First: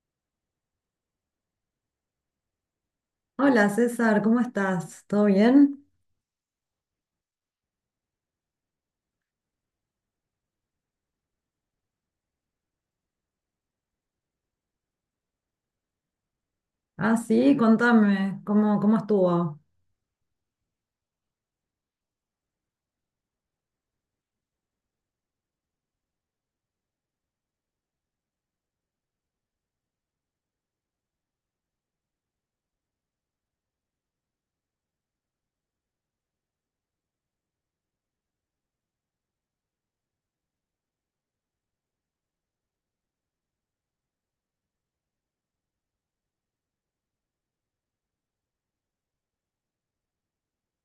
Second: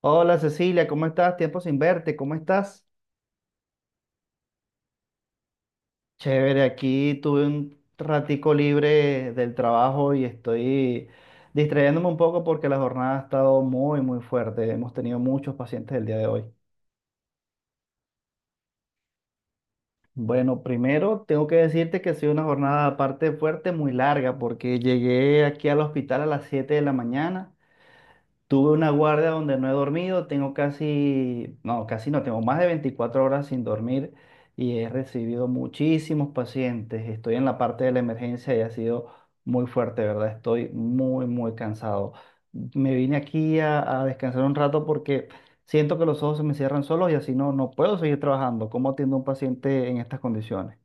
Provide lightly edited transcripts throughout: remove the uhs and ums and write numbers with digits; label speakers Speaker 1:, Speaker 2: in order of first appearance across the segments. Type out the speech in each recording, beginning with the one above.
Speaker 1: Hola Cecilia, ¿cómo estás? Tiempo sin verte, ¿cómo estás?
Speaker 2: Hola César, ¿cómo estás? ¿Todo bien?
Speaker 1: Chévere, aquí tuve un ratico libre del trabajo y estoy distrayéndome un poco porque la jornada ha estado muy, muy fuerte. Hemos tenido muchos pacientes el día de hoy.
Speaker 2: Ah, sí, contame, ¿cómo estuvo?
Speaker 1: Bueno, primero tengo que decirte que ha sido una jornada aparte fuerte, muy larga, porque llegué aquí al hospital a las 7 de la mañana. Tuve una guardia donde no he dormido, tengo casi no, tengo más de 24 horas sin dormir y he recibido muchísimos pacientes. Estoy en la parte de la emergencia y ha sido muy fuerte, ¿verdad? Estoy muy, muy cansado. Me vine aquí a descansar un rato porque siento que los ojos se me cierran solos y así no, no puedo seguir trabajando. ¿Cómo atiendo a un paciente en estas condiciones?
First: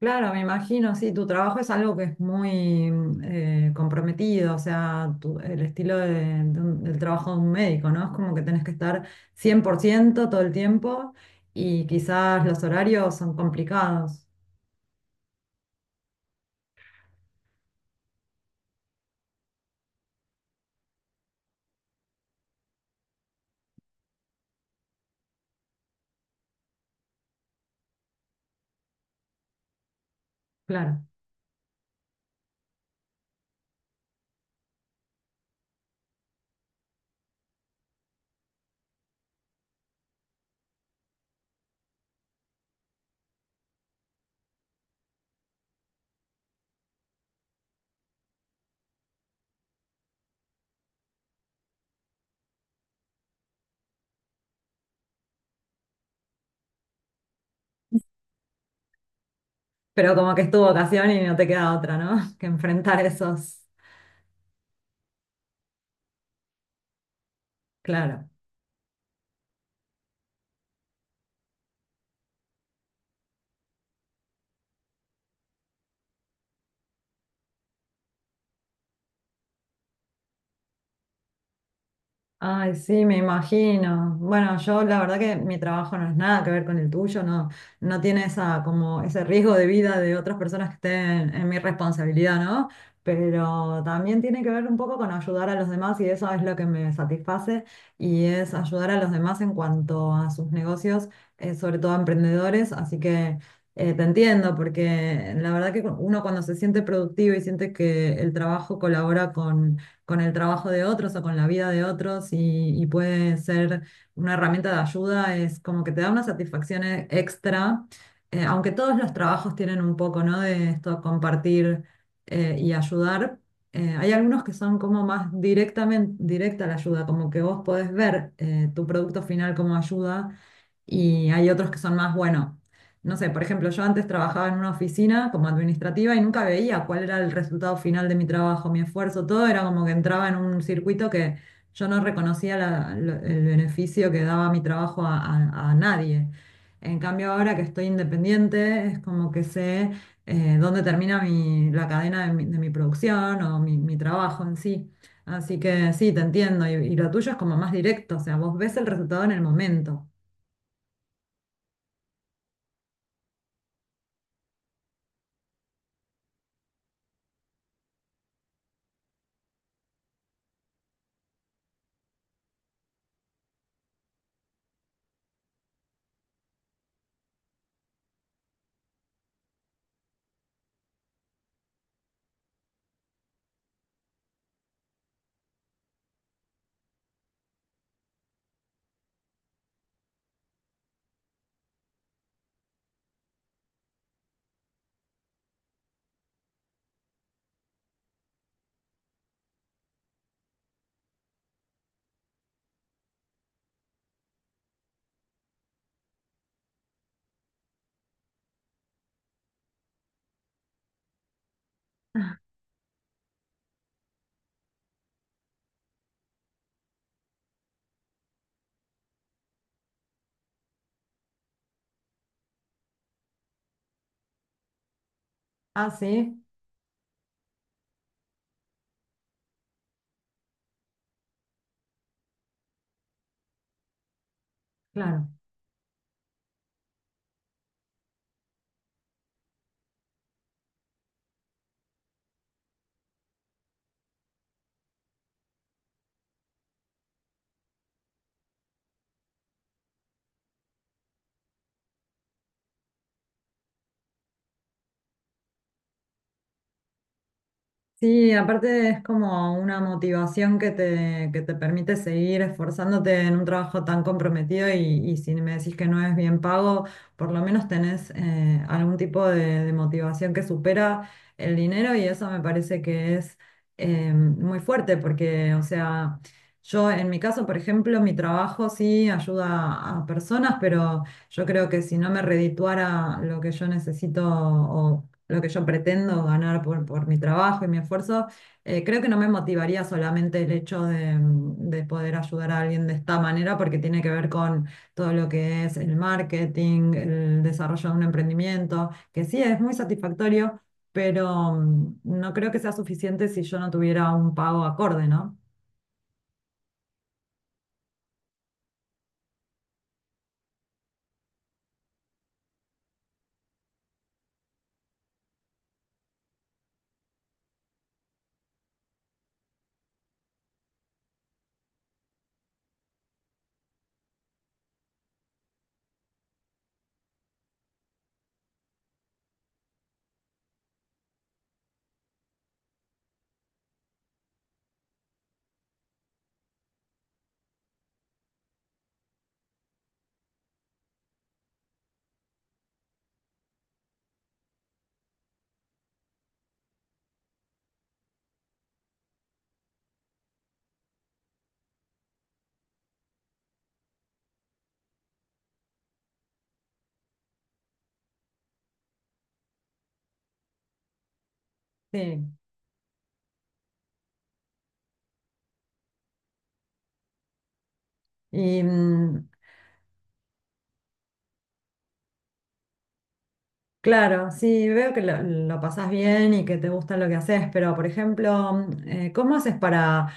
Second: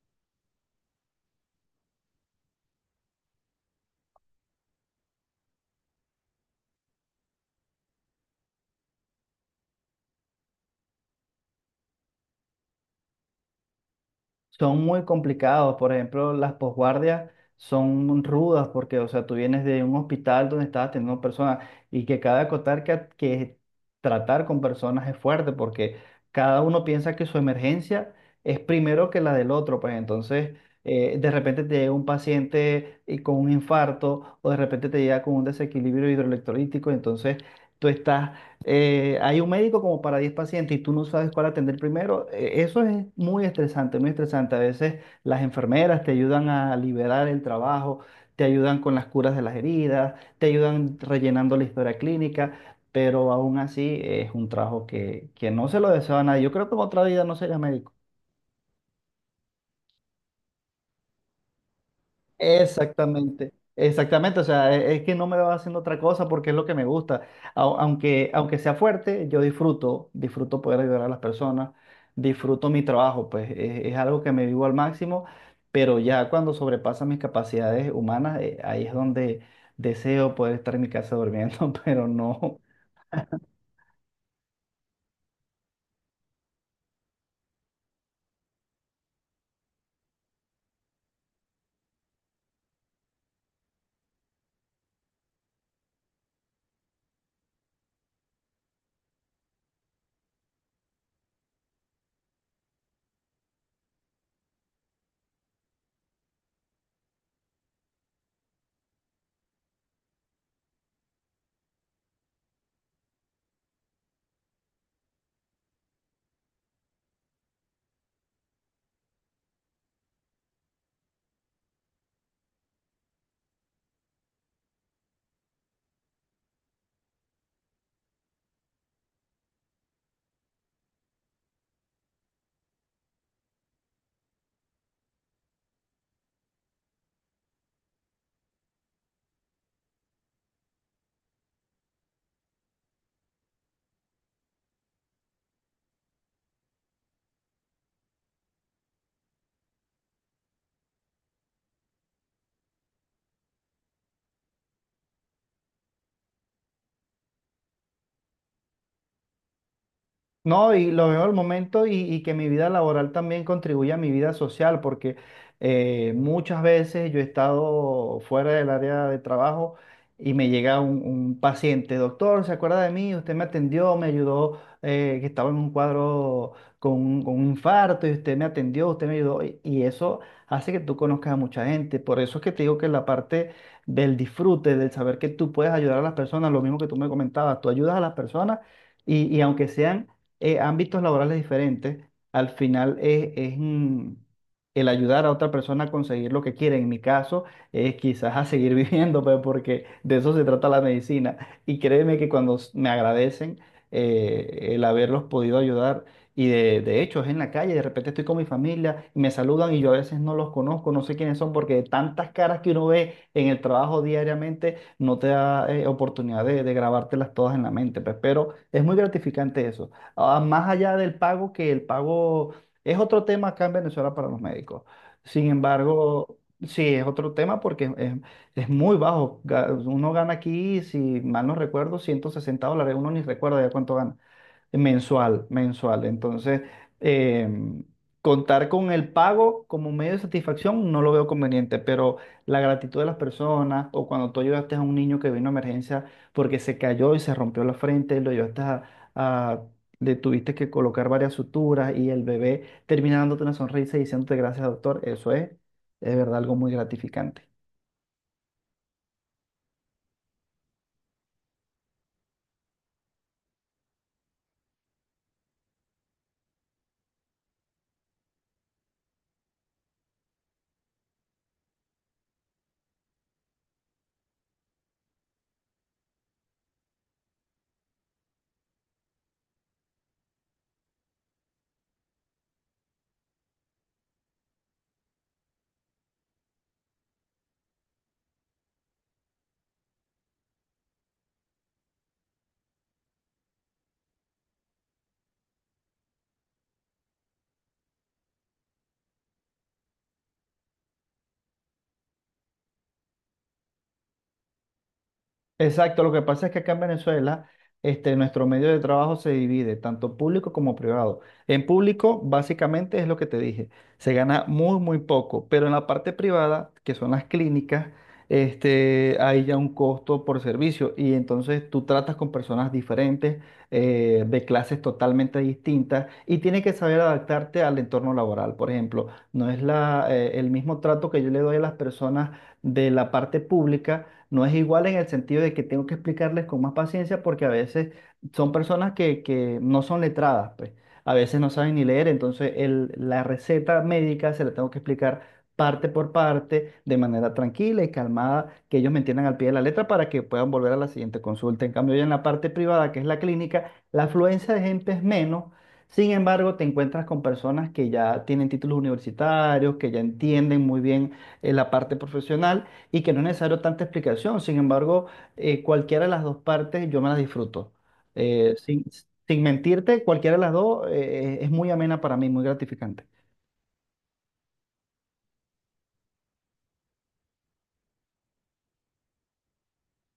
Speaker 2: Claro, me imagino, sí, tu trabajo es algo que es muy comprometido, o sea, tu- el estilo de un- del trabajo de un médico, ¿no? Es como que tenés que estar 100% todo el tiempo y quizás los horarios son complicados,
Speaker 1: Son muy complicados. Por ejemplo, las posguardias son rudas porque, o sea, tú vienes de un hospital donde estabas teniendo personas y que cada acotar que tratar con personas es fuerte porque cada uno piensa que su emergencia es primero que la del otro. Pues entonces,
Speaker 2: claro.
Speaker 1: de repente te llega un paciente y con un infarto o de repente te llega con un desequilibrio hidroelectrolítico. Entonces, tú estás hay un médico como para 10 pacientes y tú no sabes cuál atender primero. Eso es muy estresante, muy estresante. A veces las enfermeras te ayudan a liberar el trabajo, te ayudan con las curas de las heridas, te ayudan rellenando la historia clínica, pero aún así es un trabajo que no se lo deseo a nadie. Yo creo que en otra vida no sería médico.
Speaker 2: Pero como que es tu vocación y no te queda otra, ¿no? Que enfrentar
Speaker 1: Exactamente,
Speaker 2: esos,
Speaker 1: exactamente, o sea, es que no me va haciendo otra cosa porque es lo que me gusta. Au-
Speaker 2: claro.
Speaker 1: Aunque, aunque sea fuerte, yo disfruto, poder ayudar a las personas, disfruto mi trabajo, pues es algo que me vivo al máximo, pero ya cuando sobrepasa mis capacidades humanas, ahí es donde deseo poder estar en mi casa durmiendo, pero no.
Speaker 2: Ay, sí, me imagino. Bueno, yo la verdad que mi trabajo no es nada que ver con el tuyo, no, no tiene esa, como ese riesgo de vida de otras personas que estén en mi responsabilidad, ¿no? Pero también tiene que ver un poco con ayudar a los demás y eso es lo que me satisface y es ayudar a los demás en cuanto a sus negocios, sobre todo a emprendedores. Así que te entiendo porque la verdad que uno cuando se siente productivo y siente que el trabajo colabora con el trabajo de otros o con la vida de otros y puede ser una herramienta de ayuda, es como que te da una satisfacción extra, aunque todos los trabajos tienen un poco, ¿no? De esto compartir y ayudar. Hay algunos que son como más directamente directa la ayuda, como que vos podés ver tu producto final como ayuda y hay otros que son más, bueno. No sé, por ejemplo, yo antes trabajaba en una oficina como administrativa y nunca veía cuál era el resultado final de mi trabajo, mi esfuerzo, todo era como que entraba en un circuito que yo no reconocía el beneficio que daba mi trabajo a nadie. En cambio, ahora que estoy independiente, es como que sé dónde termina la cadena de mi producción o mi trabajo en sí. Así que sí, te entiendo. Y lo tuyo es como más directo, o sea, vos ves el resultado en el momento.
Speaker 1: No, y lo veo al momento y que mi vida laboral también contribuye a mi vida social, porque muchas veces yo he estado fuera del área de trabajo y me llega un paciente. Doctor, ¿se acuerda de mí? Usted me atendió, me ayudó, que estaba en un cuadro con un infarto, y usted me atendió, usted me ayudó, y eso hace que tú conozcas a mucha gente. Por eso es que te digo que la parte del disfrute, del saber que tú puedes ayudar a las personas, lo mismo que tú me comentabas, tú ayudas a las personas, y aunque sean ámbitos laborales diferentes, al final es, el ayudar a otra persona a conseguir lo que quiere. En mi caso, es quizás a seguir viviendo, pues, porque de eso se trata la medicina. Y créeme que cuando me agradecen el haberlos podido ayudar, y de hecho es en la calle, de repente estoy con mi familia y me saludan y yo a veces no los conozco, no sé quiénes son, porque de tantas caras que uno ve en el trabajo diariamente, no te da oportunidad de grabártelas todas en la mente, pues, pero es muy gratificante eso, ah, más allá del pago, que el pago es otro tema acá en Venezuela para los médicos. Sin
Speaker 2: Ah,
Speaker 1: embargo,
Speaker 2: sí,
Speaker 1: sí, es otro tema porque es muy bajo. Uno gana aquí, si mal no recuerdo, 160 dólares. Uno ni recuerda ya cuánto gana
Speaker 2: claro.
Speaker 1: mensual, mensual. Entonces, em, contar con el pago como medio de satisfacción no lo veo conveniente, pero la gratitud de las personas o cuando tú ayudaste a un niño que vino a emergencia porque se cayó y se rompió la frente, lo ayudaste a- le tuviste que colocar varias suturas y el bebé termina dándote una sonrisa y diciéndote gracias, doctor, eso es verdad, algo muy gratificante.
Speaker 2: Sí, aparte es como una motivación que te permite seguir esforzándote en un trabajo tan comprometido y si me decís que no es bien pago, por lo menos tenés algún tipo de motivación que supera el dinero y eso me parece que es muy fuerte porque, o sea, yo en mi caso, por ejemplo, mi trabajo sí ayuda a personas, pero yo creo que si no me redituara lo que yo necesito o lo que yo pretendo ganar por mi trabajo y mi esfuerzo, creo que no me motivaría solamente el hecho de poder ayudar a alguien de esta manera, porque tiene que ver con todo lo que es el marketing, el desarrollo de un emprendimiento, que sí es muy satisfactorio, pero no creo que sea suficiente si yo no tuviera un pago acorde, ¿no?
Speaker 1: Exacto, lo que pasa es que acá en Venezuela, nuestro medio de trabajo se divide tanto público como privado. En público, básicamente es lo que te dije, se gana muy, muy poco, pero en la parte privada, que son las clínicas, hay ya un costo por servicio y entonces tú tratas con personas diferentes, de clases totalmente distintas, y tienes que saber adaptarte al entorno laboral. Por ejemplo, no es el mismo trato que yo le doy a las personas de la parte pública, no es igual, en el sentido de que tengo que explicarles con más paciencia porque a veces son personas que no son letradas, pues. A veces no saben ni leer, entonces la receta médica se la tengo que explicar parte por parte, de manera tranquila y calmada, que ellos me entiendan al pie de la letra para que puedan volver a la siguiente consulta. En cambio, ya en la parte privada, que es la clínica, la afluencia de gente es menos. Sin embargo, te encuentras con personas que ya tienen títulos universitarios, que ya entienden muy bien la parte
Speaker 2: Sí.
Speaker 1: profesional y que no es necesario tanta explicación. Sin embargo, cualquiera de las dos partes yo me las disfruto. Eh,
Speaker 2: Y
Speaker 1: sin,
Speaker 2: mm,
Speaker 1: sin mentirte, cualquiera de las dos es muy amena para mí, muy gratificante.
Speaker 2: Claro, sí, veo que lo pasás bien y que te gusta lo que haces, pero por ejemplo, ¿cómo haces para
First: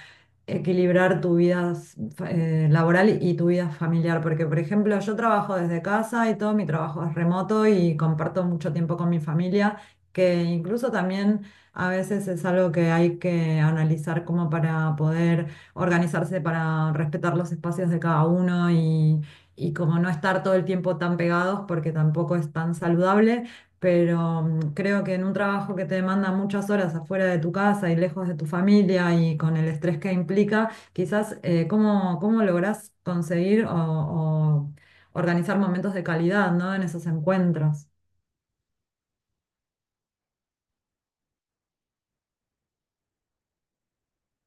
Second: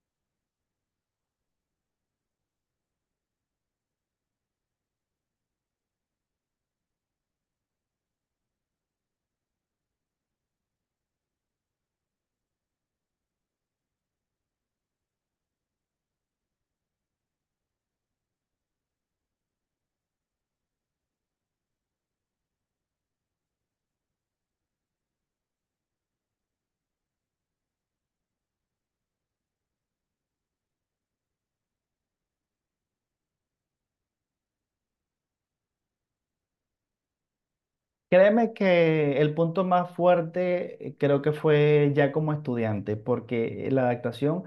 Speaker 2: equilibrar tu vida laboral y tu vida familiar? Porque por ejemplo, yo trabajo desde casa y todo mi trabajo es remoto y comparto mucho tiempo con mi familia, que incluso también a veces es algo que hay que analizar como para poder organizarse, para respetar los espacios de cada uno y... Y como no estar todo el tiempo tan pegados porque tampoco es tan saludable, pero creo que en un trabajo que te demanda muchas horas afuera de tu casa y lejos de tu familia y con el estrés que implica, quizás cómo lográs conseguir o organizar momentos de calidad, ¿no? En esos encuentros.
Speaker 1: Créeme que el punto más fuerte, creo que fue ya como estudiante, porque la adaptación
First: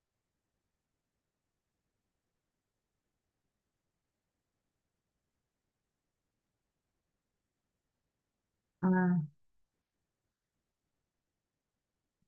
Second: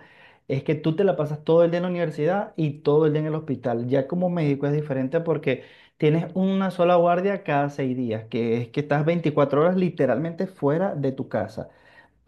Speaker 1: es que tú te la pasas todo el día en la universidad y todo el día en el hospital. Ya como médico es diferente porque tienes una sola guardia cada 6 días, que es que estás
Speaker 2: Ah,
Speaker 1: 24 horas literalmente fuera de tu casa.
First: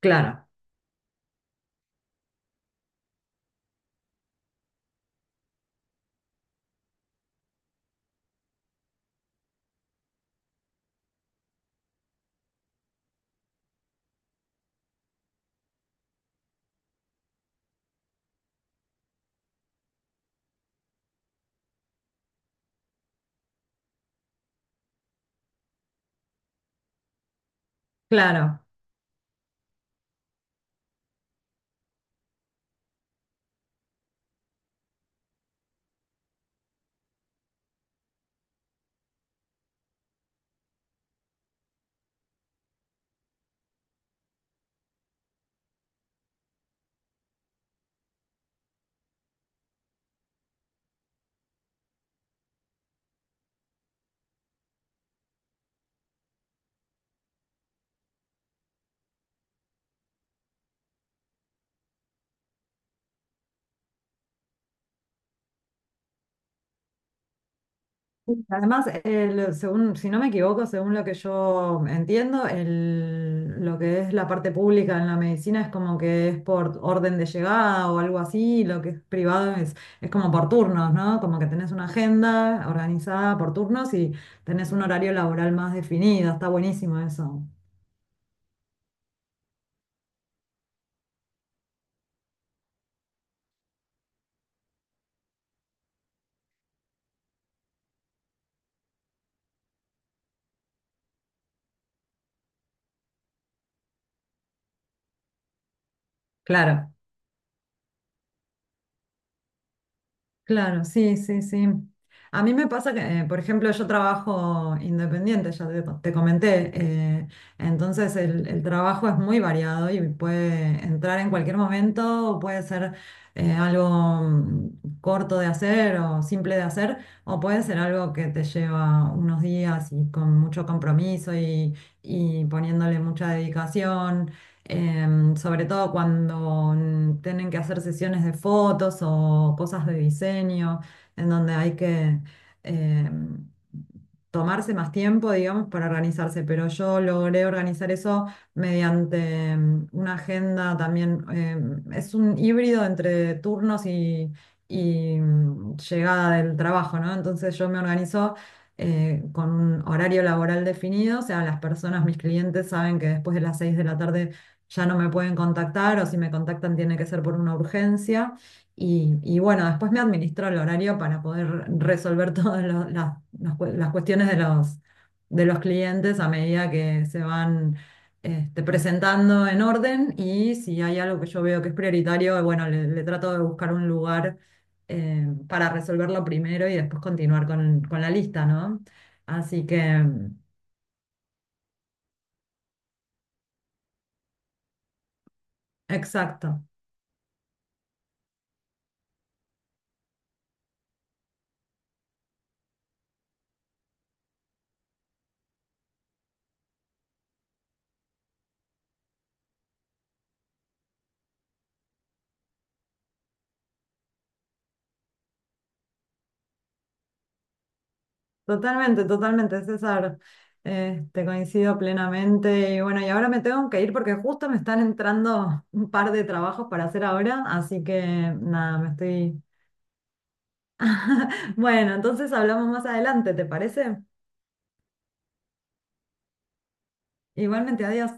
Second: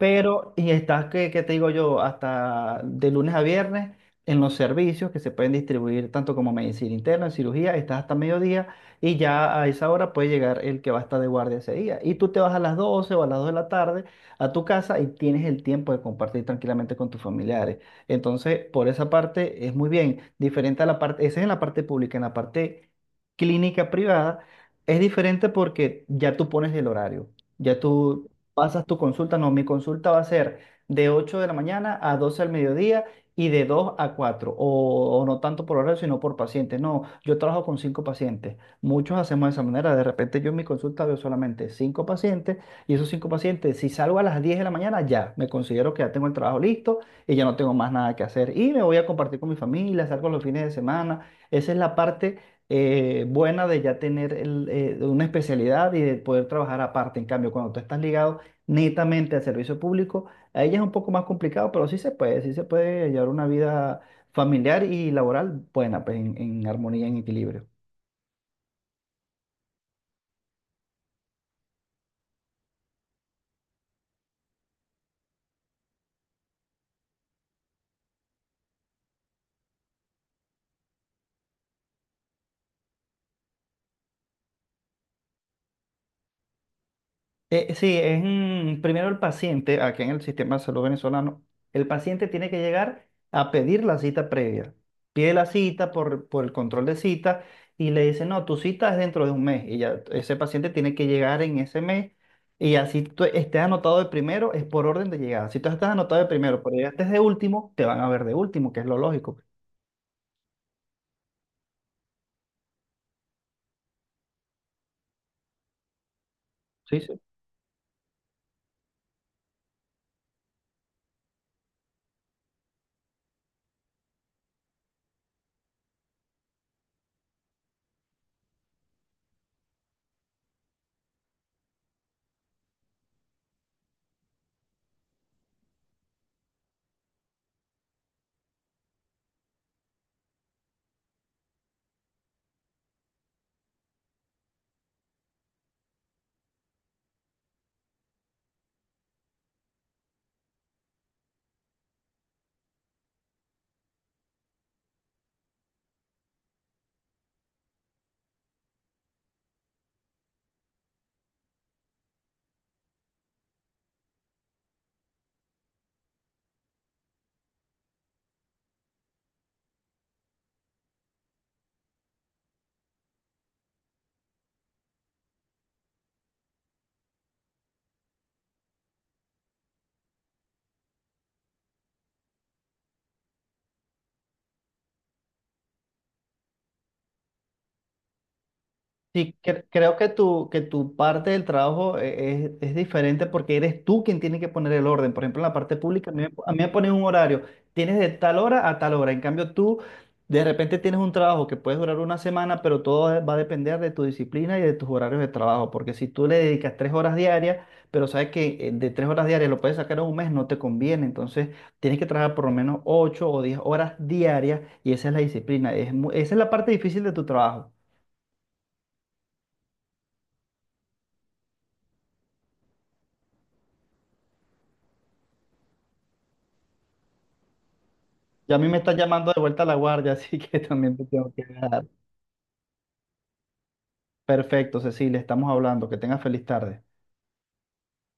Speaker 2: claro,
Speaker 1: y está, que te digo yo? Hasta de lunes a viernes, en los servicios que se pueden distribuir tanto como medicina interna, en cirugía, estás hasta mediodía y ya a esa hora puede llegar el que va a estar de guardia ese día. Y tú te vas a las 12 o a las 2 de la tarde a tu casa y tienes el tiempo de compartir tranquilamente con tus familiares. Entonces, por esa parte es muy bien. Diferente a la parte, esa es en la parte pública. En la parte clínica privada es diferente porque ya tú pones el horario. Ya tú
Speaker 2: claro.
Speaker 1: pasas tu consulta, no, mi consulta va a ser de 8 de la mañana a 12 al mediodía y de 2 a cuatro, o no tanto por horario, sino por pacientes. No, yo trabajo con 5 pacientes, muchos hacemos de esa manera, de repente yo en mi consulta veo solamente 5 pacientes y esos 5 pacientes, si salgo a las 10 de la mañana, ya me considero que ya tengo el trabajo listo y ya no tengo más nada que hacer y me voy a compartir con mi familia, salgo los fines de semana. Esa es la parte buena de ya tener una especialidad y de poder trabajar aparte. En cambio, cuando tú estás ligado netamente al servicio público, a ella es un poco más complicado, pero sí se puede llevar una vida familiar y laboral buena, pues, en armonía, en equilibrio.
Speaker 2: Además, según, si no me equivoco, según lo que yo entiendo, lo que es la parte pública en la medicina es como que es por orden de llegada o algo así, y lo que es privado es como por turnos, ¿no? Como que tenés una agenda organizada por turnos y tenés un horario laboral más definido, está buenísimo eso.
Speaker 1: Sí, es primero el paciente. Aquí en el sistema de salud venezolano, el paciente tiene que llegar a pedir la cita previa. Pide la cita por el control de cita y le dice, no, tu cita es dentro de un mes. Y ya ese paciente tiene que llegar en ese mes y así tú estés anotado de primero, es por orden de llegada. Si tú estás anotado de primero, pero
Speaker 2: Claro.
Speaker 1: llegaste de último, te van a ver de último, que es lo lógico.
Speaker 2: Claro, sí, sí, sí. A mí me pasa que, por ejemplo, yo trabajo independiente, ya te comenté,
Speaker 1: Sí, sí.
Speaker 2: entonces el trabajo es muy variado y puede entrar en cualquier momento, puede ser algo corto de hacer o simple de hacer, o puede ser algo que te lleva unos días y con mucho compromiso y poniéndole mucha dedicación sobre todo cuando tienen que hacer sesiones de fotos o cosas de diseño, en donde hay que em, tomarse más tiempo, digamos, para organizarse, pero yo logré organizar eso mediante una agenda también, es un híbrido entre turnos y llegada del trabajo, ¿no? Entonces yo me organizo con un horario laboral definido, o sea, las personas, mis clientes saben que después de las 6 de la tarde ya no me pueden contactar o si me contactan tiene que ser por una urgencia. Y bueno, después me administro el horario para poder resolver las las cuestiones de los clientes a medida que se van presentando en orden y si hay algo que yo veo que es prioritario, bueno, le trato de buscar un lugar para resolverlo primero y después continuar con la lista, ¿no?
Speaker 1: Sí,
Speaker 2: Así
Speaker 1: creo
Speaker 2: que,
Speaker 1: que que tu parte del trabajo, es diferente porque eres tú quien tiene que poner el orden. Por ejemplo, en la parte pública, a mí
Speaker 2: exacto.
Speaker 1: me ponen un horario, tienes de tal hora a tal hora. En cambio, tú de repente tienes un trabajo que puede durar una semana, pero todo va a depender de tu disciplina y de tus horarios de trabajo. Porque si tú le dedicas 3 horas diarias, pero sabes que, de 3 horas diarias lo puedes sacar en un mes, no te conviene. Entonces, tienes que trabajar por lo menos 8 o 10 horas diarias y esa es la disciplina. Esa es la parte difícil de tu trabajo.
Speaker 2: Totalmente, totalmente, César. Te coincido plenamente. Y bueno, y ahora me tengo que ir porque justo me están entrando un par de trabajos para hacer ahora, así que
Speaker 1: Ya a mí me
Speaker 2: nada, me
Speaker 1: está llamando de
Speaker 2: estoy...
Speaker 1: vuelta a la guardia, así que también te tengo que dejar.
Speaker 2: Bueno, entonces hablamos más adelante, ¿te parece?
Speaker 1: Perfecto, Cecilia, estamos hablando. Que tengas feliz tarde.
Speaker 2: Igualmente, adiós.